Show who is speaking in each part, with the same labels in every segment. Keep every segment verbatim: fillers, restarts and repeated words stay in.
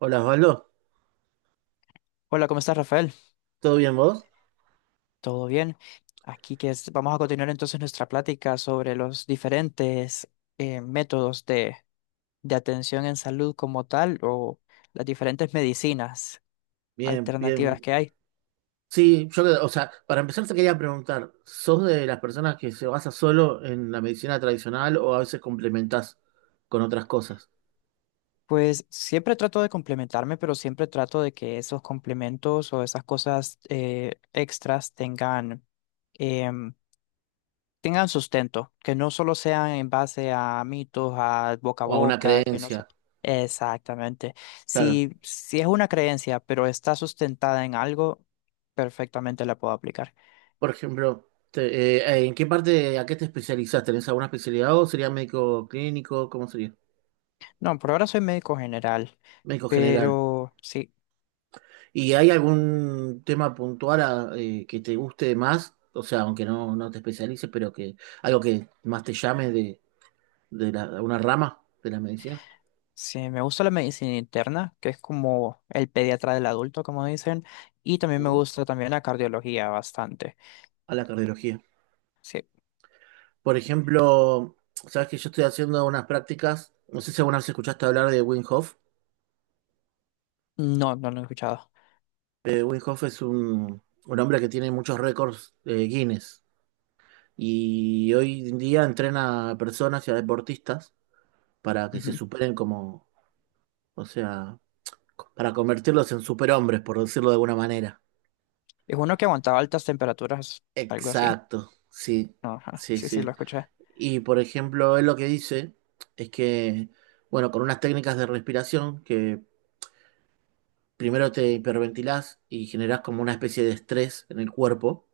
Speaker 1: Hola Osvaldo,
Speaker 2: Hola, ¿cómo estás, Rafael?
Speaker 1: ¿todo bien vos?
Speaker 2: ¿Todo bien? Aquí que es- vamos a continuar entonces nuestra plática sobre los diferentes eh, métodos de, de atención en salud como tal o las diferentes medicinas
Speaker 1: Bien,
Speaker 2: alternativas
Speaker 1: bien.
Speaker 2: que hay.
Speaker 1: Sí, yo, o sea, para empezar te quería preguntar, ¿sos de las personas que se basa solo en la medicina tradicional o a veces complementás con otras cosas?
Speaker 2: Pues siempre trato de complementarme, pero siempre trato de que esos complementos o esas cosas eh, extras tengan, em, tengan sustento, que no solo sean en base a mitos, a boca a
Speaker 1: O a una
Speaker 2: boca, que no sé.
Speaker 1: creencia,
Speaker 2: Exactamente.
Speaker 1: claro.
Speaker 2: Si, si es una creencia, pero está sustentada en algo, perfectamente la puedo aplicar.
Speaker 1: Por ejemplo, te- eh, eh, ¿en qué parte, a qué te especializás? ¿Tenés alguna especialidad o sería médico clínico? ¿Cómo sería?
Speaker 2: No, por ahora soy médico general,
Speaker 1: Médico general.
Speaker 2: pero sí,
Speaker 1: ¿Y hay algún tema puntual a, eh, que te guste más? O sea, aunque no, no te especialices, pero que algo que más te llame de la- una rama de la medicina.
Speaker 2: sí, me gusta la medicina interna, que es como el pediatra del adulto, como dicen, y también me
Speaker 1: Mm.
Speaker 2: gusta también la cardiología bastante.
Speaker 1: A la cardiología.
Speaker 2: Sí,
Speaker 1: Por ejemplo, sabes que yo estoy haciendo unas prácticas, no sé si alguna vez escuchaste hablar de Wim Hof.
Speaker 2: no, no lo he escuchado.
Speaker 1: Eh, Wim Hof es un, un hombre que tiene muchos récords eh, Guinness, y hoy en día entrena a personas y a deportistas para que se
Speaker 2: Ujú.
Speaker 1: superen como, o sea, para convertirlos en superhombres, por decirlo de alguna manera.
Speaker 2: Es uno que aguantaba altas temperaturas, algo así.
Speaker 1: Exacto, sí,
Speaker 2: No, ajá,
Speaker 1: sí,
Speaker 2: sí, sí, lo
Speaker 1: sí.
Speaker 2: escuché.
Speaker 1: Y por ejemplo, él lo que dice es que, bueno, con unas técnicas de respiración, que primero te hiperventilás y generás como una especie de estrés en el cuerpo,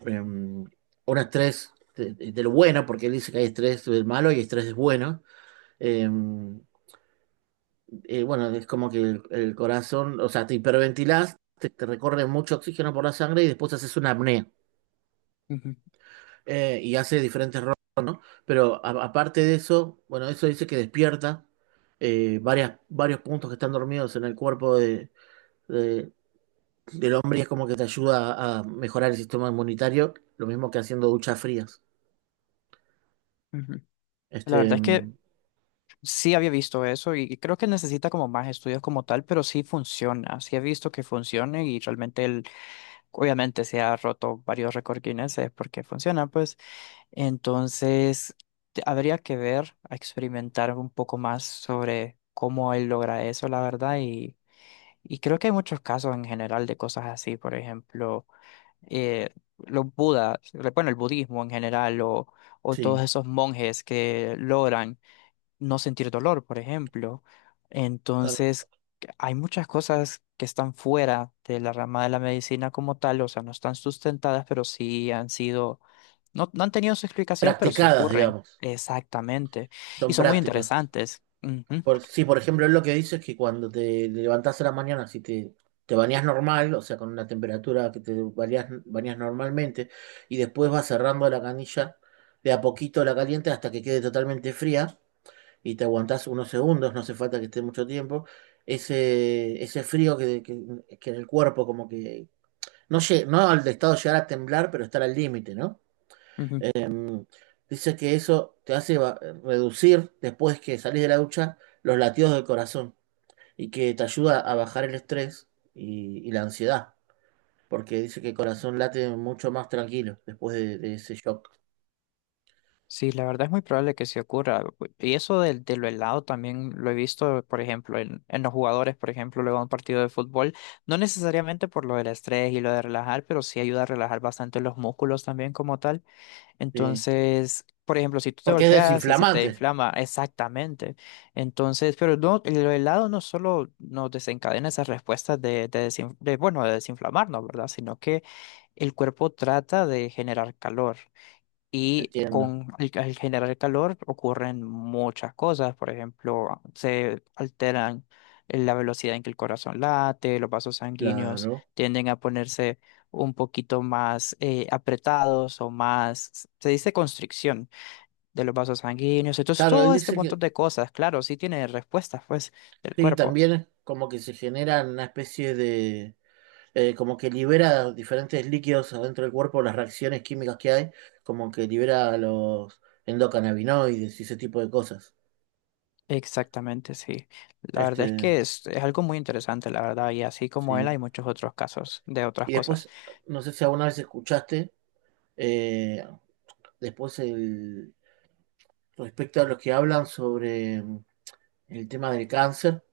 Speaker 1: eh, un estrés de, de- de lo bueno, porque él dice que hay estrés del malo y estrés del bueno. Eh, eh, bueno, es como que el, el corazón, o sea, te hiperventilás, te, te recorre mucho oxígeno por la sangre y después haces una apnea.
Speaker 2: Ujú,
Speaker 1: Eh, y hace diferentes. Pero a- aparte de eso, bueno, eso dice que despierta eh, varias, varios puntos que están dormidos en el cuerpo de, de- del hombre y es como que te ayuda a mejorar el sistema inmunitario, lo mismo que haciendo duchas frías.
Speaker 2: ujú. La
Speaker 1: Este,
Speaker 2: verdad es que
Speaker 1: mm,
Speaker 2: sí había visto eso y creo que necesita como más estudios como tal, pero sí funciona, sí he visto que funciona y realmente él, obviamente se ha roto varios récords Guinness eh, porque funciona, pues. Entonces, te- habría que ver, a experimentar un poco más sobre cómo él logra eso, la verdad, y, y creo que hay muchos casos en general de cosas así, por ejemplo. eh, los budas, bueno, el budismo en general, o, o todos
Speaker 1: sí.
Speaker 2: esos monjes que logran no sentir dolor, por ejemplo.
Speaker 1: Ah, no.
Speaker 2: Entonces, hay muchas cosas que están fuera de la rama de la medicina como tal, o sea, no están sustentadas, pero sí han sido, no, no han tenido su explicación, pero sí
Speaker 1: Practicadas,
Speaker 2: ocurren.
Speaker 1: digamos,
Speaker 2: Exactamente. Y
Speaker 1: son
Speaker 2: son muy
Speaker 1: prácticas.
Speaker 2: interesantes. Ujú,
Speaker 1: Por, sí, por ejemplo, él lo que dice es que cuando te levantas a la mañana, si te, te bañas normal, o sea, con una temperatura que te bañas bañás normalmente, y después vas cerrando la canilla, de a poquito la caliente hasta que quede totalmente fría, y te aguantás unos segundos, no hace falta que esté mucho tiempo, ese, ese frío que, que, que en el cuerpo como que... No, lle- no al de estado de llegar a temblar, pero estar al límite, ¿no?
Speaker 2: ujú.
Speaker 1: Mm. Dice que eso te hace va- reducir, después que salís de la ducha, los latidos del corazón y que te ayuda a bajar el estrés y, y la ansiedad, porque dice que el corazón late mucho más tranquilo después de, de ese shock.
Speaker 2: Sí, la verdad es muy probable que se ocurra. Y eso del, de lo helado también lo he visto, por ejemplo, en, en los jugadores, por ejemplo, luego de un partido de fútbol, no necesariamente por lo del estrés y lo de relajar, pero sí ayuda a relajar bastante los músculos también como tal.
Speaker 1: Sí.
Speaker 2: Entonces, por ejemplo, si tú te
Speaker 1: Porque es
Speaker 2: golpeas y se te
Speaker 1: desinflamante,
Speaker 2: inflama, exactamente. Entonces, pero no, lo helado no solo nos desencadena esas respuestas de, de, desin- de, bueno, de desinflamarnos, ¿verdad? Sino que el cuerpo trata de generar calor. Y
Speaker 1: entiendo.
Speaker 2: con el, al generar calor ocurren muchas cosas, por ejemplo, se alteran eh, la velocidad en que el corazón late, los vasos sanguíneos
Speaker 1: Claro.
Speaker 2: tienden a ponerse un poquito más eh, apretados o más, se dice constricción de los vasos sanguíneos. Entonces,
Speaker 1: Claro, él
Speaker 2: todo este
Speaker 1: dice
Speaker 2: montón
Speaker 1: que
Speaker 2: de cosas, claro, sí tiene respuestas, pues, del
Speaker 1: sí,
Speaker 2: cuerpo.
Speaker 1: también como que se genera una especie de... eh, Como que libera diferentes líquidos adentro del cuerpo, las reacciones químicas que hay, como que libera los endocannabinoides y ese tipo de cosas.
Speaker 2: Exactamente, sí. La verdad es
Speaker 1: Este,
Speaker 2: que es, es algo muy interesante, la verdad, y así como él
Speaker 1: sí.
Speaker 2: hay muchos otros casos de otras
Speaker 1: Y
Speaker 2: cosas.
Speaker 1: después, no sé si alguna vez escuchaste, eh, después, el, respecto a los que hablan sobre mm, el tema del cáncer,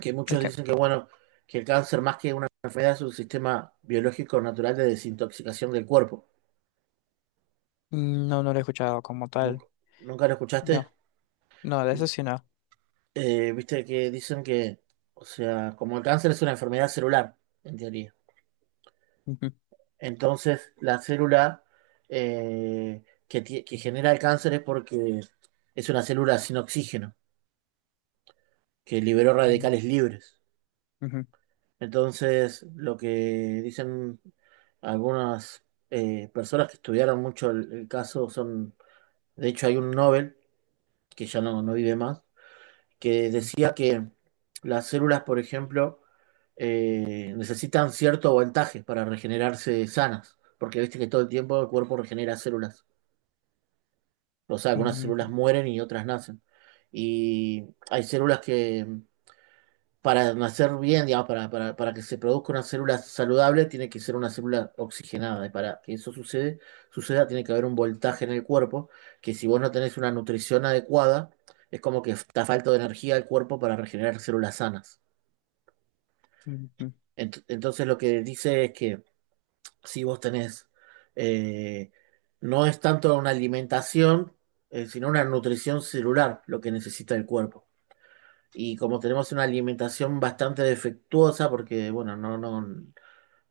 Speaker 1: que
Speaker 2: El
Speaker 1: muchos dicen que, bueno, que el cáncer más que una enfermedad es un sistema biológico natural de desintoxicación del cuerpo.
Speaker 2: mm, no, no lo he escuchado como tal.
Speaker 1: ¿Nunca, nunca lo escuchaste?
Speaker 2: No, no, de eso sí no.
Speaker 1: Eh, Viste que dicen que, o sea, como el cáncer es una enfermedad celular, en teoría.
Speaker 2: Ujú,
Speaker 1: Entonces, la célula eh, que, ti- que genera el cáncer es porque es una célula sin oxígeno, que liberó radicales libres.
Speaker 2: ujú,
Speaker 1: Entonces, lo que dicen algunas eh, personas que estudiaron mucho el, el caso son, de hecho hay un Nobel, que ya no, no vive más, que decía que las células, por ejemplo, eh, necesitan cierto voltaje para regenerarse sanas, porque viste que todo el tiempo el cuerpo regenera células, o sea, algunas células
Speaker 2: ujú,
Speaker 1: mueren y otras nacen. Y hay células que para nacer bien, digamos, para, para, para que se produzca una célula saludable, tiene que ser una célula oxigenada. Y para que eso sucede, suceda, tiene que haber un voltaje en el cuerpo, que si vos no tenés una nutrición adecuada, es como que está falta de energía al cuerpo para regenerar células sanas.
Speaker 2: ujú, ujú,
Speaker 1: Ent- entonces lo que dice es que si vos tenés, eh, no es tanto una alimentación, eh, sino una nutrición celular lo que necesita el cuerpo, y como tenemos una alimentación bastante defectuosa, porque bueno, no, no,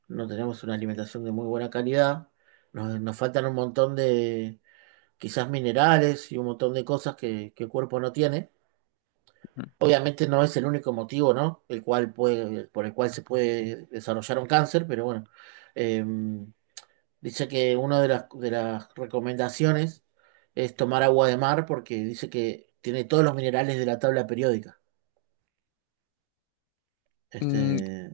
Speaker 1: no tenemos una alimentación de muy buena calidad, nos, nos faltan un montón de quizás minerales y un montón de cosas que, que el cuerpo no tiene.
Speaker 2: ujú.
Speaker 1: Obviamente no es el único motivo, ¿no? El cual puede, por el cual se puede desarrollar un cáncer, pero bueno, eh, dice que una de las, de las recomendaciones es tomar agua de mar porque dice que tiene todos los minerales de la tabla periódica.
Speaker 2: Mm,
Speaker 1: Este,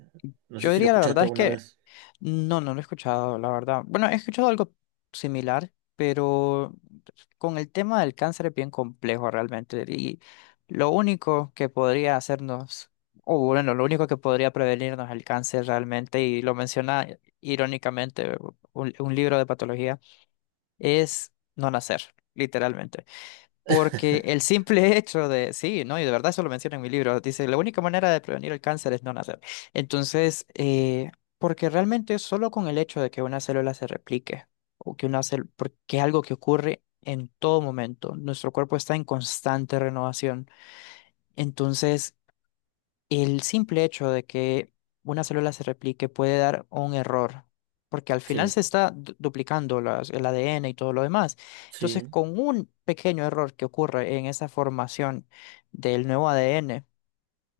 Speaker 1: no sé
Speaker 2: yo
Speaker 1: si lo
Speaker 2: diría la
Speaker 1: escuchaste
Speaker 2: verdad es
Speaker 1: alguna
Speaker 2: que
Speaker 1: vez.
Speaker 2: no, no lo he escuchado, la verdad. Bueno, he escuchado algo similar, pero con el tema del cáncer es bien complejo realmente. Y lo único que podría hacernos, o bueno, lo único que podría prevenirnos el cáncer realmente, y lo menciona irónicamente un un libro de patología, es no nacer, literalmente. Porque el simple hecho de, sí, ¿no? Y de verdad eso lo menciono en mi libro, dice, la única manera de prevenir el cáncer es no nacer. Entonces, eh, porque realmente solo con el hecho de que una célula se replique, o que una célula, porque es algo que ocurre en todo momento, nuestro cuerpo está en constante renovación. Entonces, el simple hecho de que una célula se replique puede dar un error, porque al final
Speaker 1: Sí,
Speaker 2: se está du- duplicando las- el A D N y todo lo demás. Entonces,
Speaker 1: sí,
Speaker 2: con un pequeño error que ocurre en esa formación del nuevo A D N,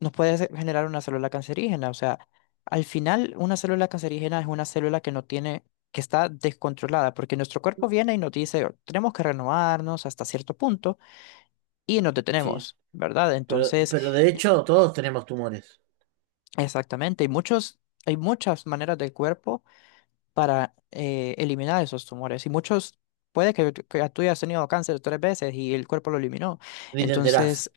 Speaker 2: nos puede se- generar una célula cancerígena. O sea, al final, una célula cancerígena es una célula que no tiene, que está descontrolada, porque nuestro cuerpo viene y nos dice, tenemos que renovarnos hasta cierto punto y nos
Speaker 1: sí.
Speaker 2: detenemos, ¿verdad?
Speaker 1: Pero,
Speaker 2: Entonces...
Speaker 1: pero de hecho todos tenemos tumores.
Speaker 2: Exactamente, hay muchos, hay muchas maneras del cuerpo para eh, eliminar esos tumores y muchos, puede que, que tú hayas tenido cáncer tres veces y el cuerpo lo eliminó.
Speaker 1: Ni te enterás.
Speaker 2: Entonces,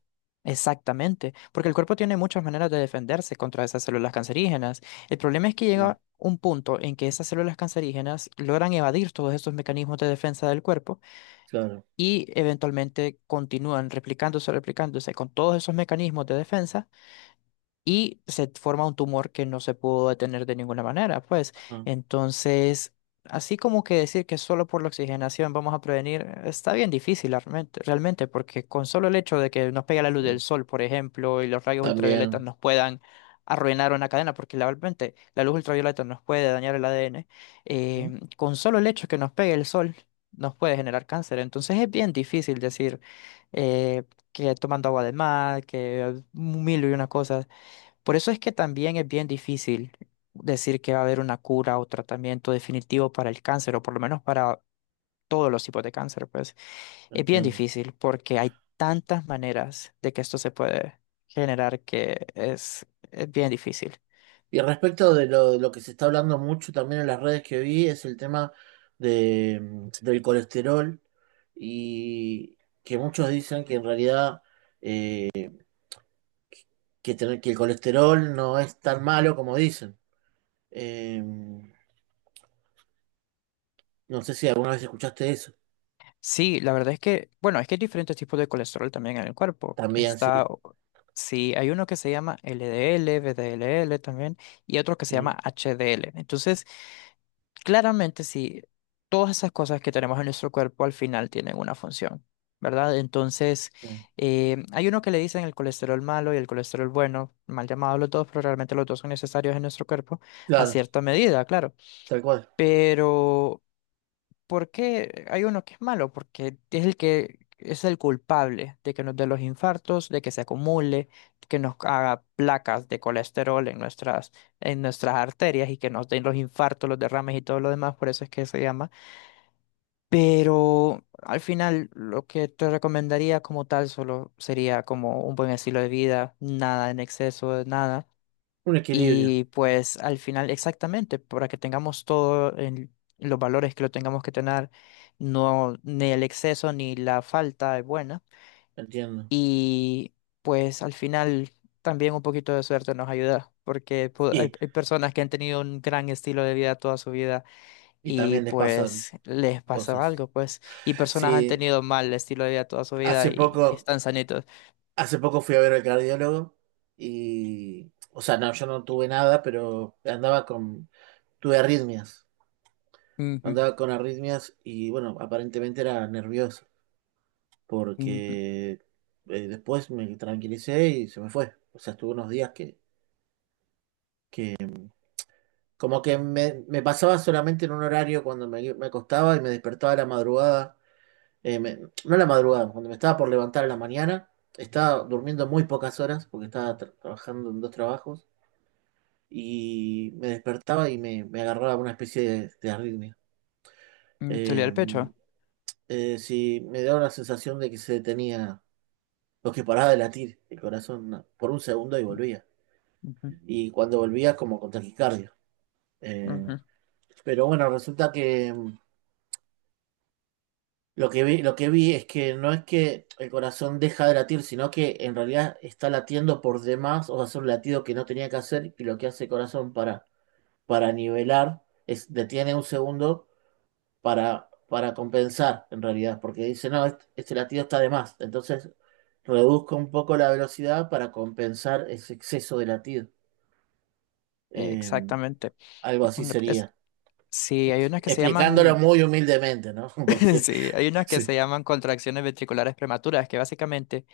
Speaker 2: exactamente, porque el cuerpo tiene muchas maneras de defenderse contra esas células cancerígenas. El problema es que
Speaker 1: Sí,
Speaker 2: llega un punto en que esas células cancerígenas logran evadir todos estos mecanismos de defensa del cuerpo
Speaker 1: claro.
Speaker 2: y eventualmente continúan replicándose, replicándose con todos esos mecanismos de defensa y se forma un tumor que no se pudo detener de ninguna manera, pues.
Speaker 1: Ajá,
Speaker 2: Entonces, así como que decir que solo por la oxigenación vamos a prevenir, está bien difícil realmente, realmente, porque con solo el hecho de que nos pegue la luz del
Speaker 1: sí.
Speaker 2: sol, por ejemplo, y los rayos ultravioletas
Speaker 1: También.
Speaker 2: nos puedan arruinar una cadena, porque la- realmente la luz ultravioleta nos puede dañar el A D N,
Speaker 1: ¿Mm?
Speaker 2: eh, con solo el hecho que nos pegue el sol nos puede generar cáncer. Entonces es bien difícil decir eh, que tomando agua de mar, que mil y una cosas. Por eso es que también es bien difícil decir que va a haber una cura o tratamiento definitivo para el cáncer, o por lo menos para todos los tipos de cáncer, pues
Speaker 1: No
Speaker 2: es bien
Speaker 1: entiendo.
Speaker 2: difícil porque hay tantas maneras de que esto se puede generar que es, es bien difícil.
Speaker 1: Y respecto de lo, de lo que se está hablando mucho también en las redes que vi, es el tema de, mm, del colesterol, y que muchos dicen que en realidad que, tener, que el colesterol no es tan malo como dicen. Eh, no sé si alguna vez escuchaste eso.
Speaker 2: Sí, la verdad es que, bueno, es que hay diferentes tipos de colesterol también en el cuerpo.
Speaker 1: También, sí,
Speaker 2: Está, sí, hay uno que se llama L D L, V D L L también, y otro que se
Speaker 1: sí.
Speaker 2: llama H D L. Entonces, claramente sí, todas esas cosas que tenemos en nuestro cuerpo al final tienen una función, ¿verdad? Entonces,
Speaker 1: Sí.
Speaker 2: eh, hay uno que le dicen el colesterol malo y el colesterol bueno, mal llamados los dos, pero realmente los dos son necesarios en nuestro cuerpo a
Speaker 1: Claro,
Speaker 2: cierta medida, claro.
Speaker 1: tal cual.
Speaker 2: Pero ¿por qué hay uno que es malo? Porque es el que es el culpable de que nos dé los infartos, de que se acumule, que nos haga placas de colesterol en nuestras, en nuestras arterias y que nos den los infartos, los derrames y todo lo demás, por eso es que se llama. Pero al final lo que te recomendaría como tal solo sería como un buen estilo de vida, nada en exceso, nada.
Speaker 1: Un equilibrio,
Speaker 2: Y pues al final, exactamente, para que tengamos todo en los valores que lo tengamos que tener, no, ni el exceso ni la falta es buena.
Speaker 1: entiendo.
Speaker 2: Y pues al final también un poquito de suerte nos ayuda, porque pu- hay,
Speaker 1: Y
Speaker 2: hay personas que han tenido un gran estilo de vida toda su vida
Speaker 1: Y
Speaker 2: y
Speaker 1: también les pasan
Speaker 2: pues les pasa
Speaker 1: cosas.
Speaker 2: algo, pues. Y personas han
Speaker 1: Sí,
Speaker 2: tenido mal estilo de vida toda su vida
Speaker 1: hace
Speaker 2: y ahí
Speaker 1: poco,
Speaker 2: están sanitos.
Speaker 1: hace poco fui a ver al cardiólogo y, o sea, no, yo no tuve nada, pero andaba con, tuve arritmias.
Speaker 2: Ujú,
Speaker 1: Andaba con arritmias y, bueno, aparentemente era nervioso
Speaker 2: ujú,
Speaker 1: porque eh, después me tranquilicé y se me fue. O sea, estuve unos días que, como que me, me pasaba solamente en un horario cuando me, me acostaba y me despertaba a la madrugada, eh, me- no a la madrugada, cuando me estaba por levantar en la mañana, estaba durmiendo muy pocas horas porque estaba tra- trabajando en dos trabajos y me despertaba y me, me agarraba una especie de, de arritmia.
Speaker 2: ujú, te olía
Speaker 1: Eh,
Speaker 2: el pecho.
Speaker 1: eh, sí, me daba la sensación de que se detenía, lo que paraba de latir el corazón na- por un segundo y volvía.
Speaker 2: Ujú,
Speaker 1: Y cuando volvía, como con taquicardia. Eh,
Speaker 2: ujú.
Speaker 1: pero bueno, resulta que em, Lo que vi, lo que vi es que no es que el corazón deja de latir, sino que en realidad está latiendo por demás, o sea, es un latido que no tenía que hacer, y lo que hace el corazón para, para nivelar es detiene un segundo para, para compensar, en realidad, porque dice, no, este, este latido está de más. Entonces, reduzco un poco la velocidad para compensar ese exceso de latido.
Speaker 2: Eh,
Speaker 1: Eh,
Speaker 2: Exactamente.
Speaker 1: Algo
Speaker 2: Y
Speaker 1: así
Speaker 2: una- es-
Speaker 1: sería.
Speaker 2: sí, hay
Speaker 1: Ex-
Speaker 2: unas que se
Speaker 1: Explicándolo
Speaker 2: llaman,
Speaker 1: muy humildemente, ¿no? Porque
Speaker 2: sí, hay unas que
Speaker 1: sí,
Speaker 2: se llaman contracciones ventriculares prematuras, que básicamente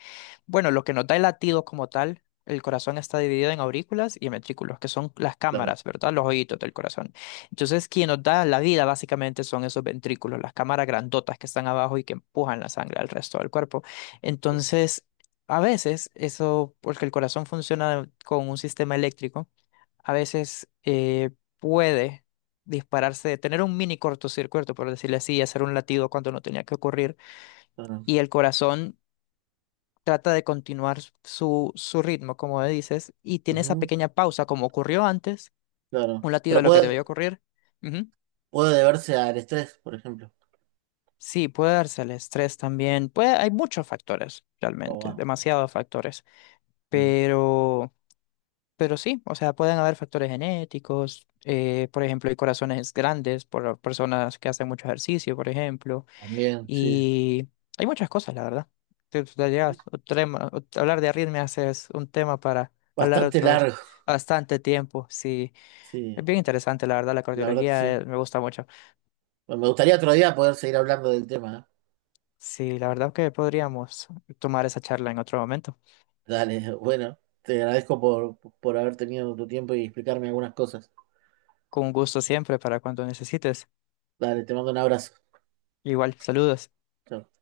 Speaker 2: bueno, lo que nos da el latido como tal, el corazón está dividido en aurículas y ventrículos, que son las
Speaker 1: claro.
Speaker 2: cámaras, ¿verdad? Los oídos del corazón. Entonces, quien nos da la vida básicamente son esos ventrículos, las cámaras grandotas que están abajo y que empujan la sangre al resto del cuerpo. Entonces, a veces eso, porque el corazón funciona con un sistema eléctrico, a veces eh, puede dispararse, tener un mini cortocircuito, por decirlo así, y hacer un latido cuando no tenía que ocurrir
Speaker 1: Claro.
Speaker 2: y el corazón trata de continuar su, su ritmo, como dices, y tiene esa
Speaker 1: Ujú.
Speaker 2: pequeña pausa, como ocurrió antes,
Speaker 1: Claro.
Speaker 2: un latido
Speaker 1: Pero
Speaker 2: de lo que
Speaker 1: puede,
Speaker 2: debió ocurrir. Ujú.
Speaker 1: puede deberse al estrés, por ejemplo.
Speaker 2: Sí, puede darse el estrés también. Puede, hay muchos factores,
Speaker 1: O
Speaker 2: realmente,
Speaker 1: a-
Speaker 2: demasiados factores.
Speaker 1: sí,
Speaker 2: Pero, pero sí, o sea, pueden haber factores genéticos, eh, por ejemplo, hay corazones grandes por personas que hacen mucho ejercicio, por ejemplo.
Speaker 1: también, sí.
Speaker 2: Y hay muchas cosas, la verdad. Te- te llegas- otro tema- ot- hablar de arritmias es un tema para hablar
Speaker 1: Bastante
Speaker 2: otros
Speaker 1: largo.
Speaker 2: bastante tiempo. Sí, es
Speaker 1: Sí,
Speaker 2: bien interesante, la verdad, la
Speaker 1: la verdad que
Speaker 2: cardiología
Speaker 1: sí.
Speaker 2: eh, me gusta mucho.
Speaker 1: Bueno, me gustaría otro día poder seguir hablando del tema, ¿eh?
Speaker 2: Sí, la verdad que podríamos tomar esa charla en otro momento.
Speaker 1: Dale, bueno, te agradezco por, por haber tenido tu tiempo y explicarme algunas cosas.
Speaker 2: Con gusto siempre para cuando necesites.
Speaker 1: Dale, te mando un abrazo.
Speaker 2: Igual, saludos.
Speaker 1: Chao.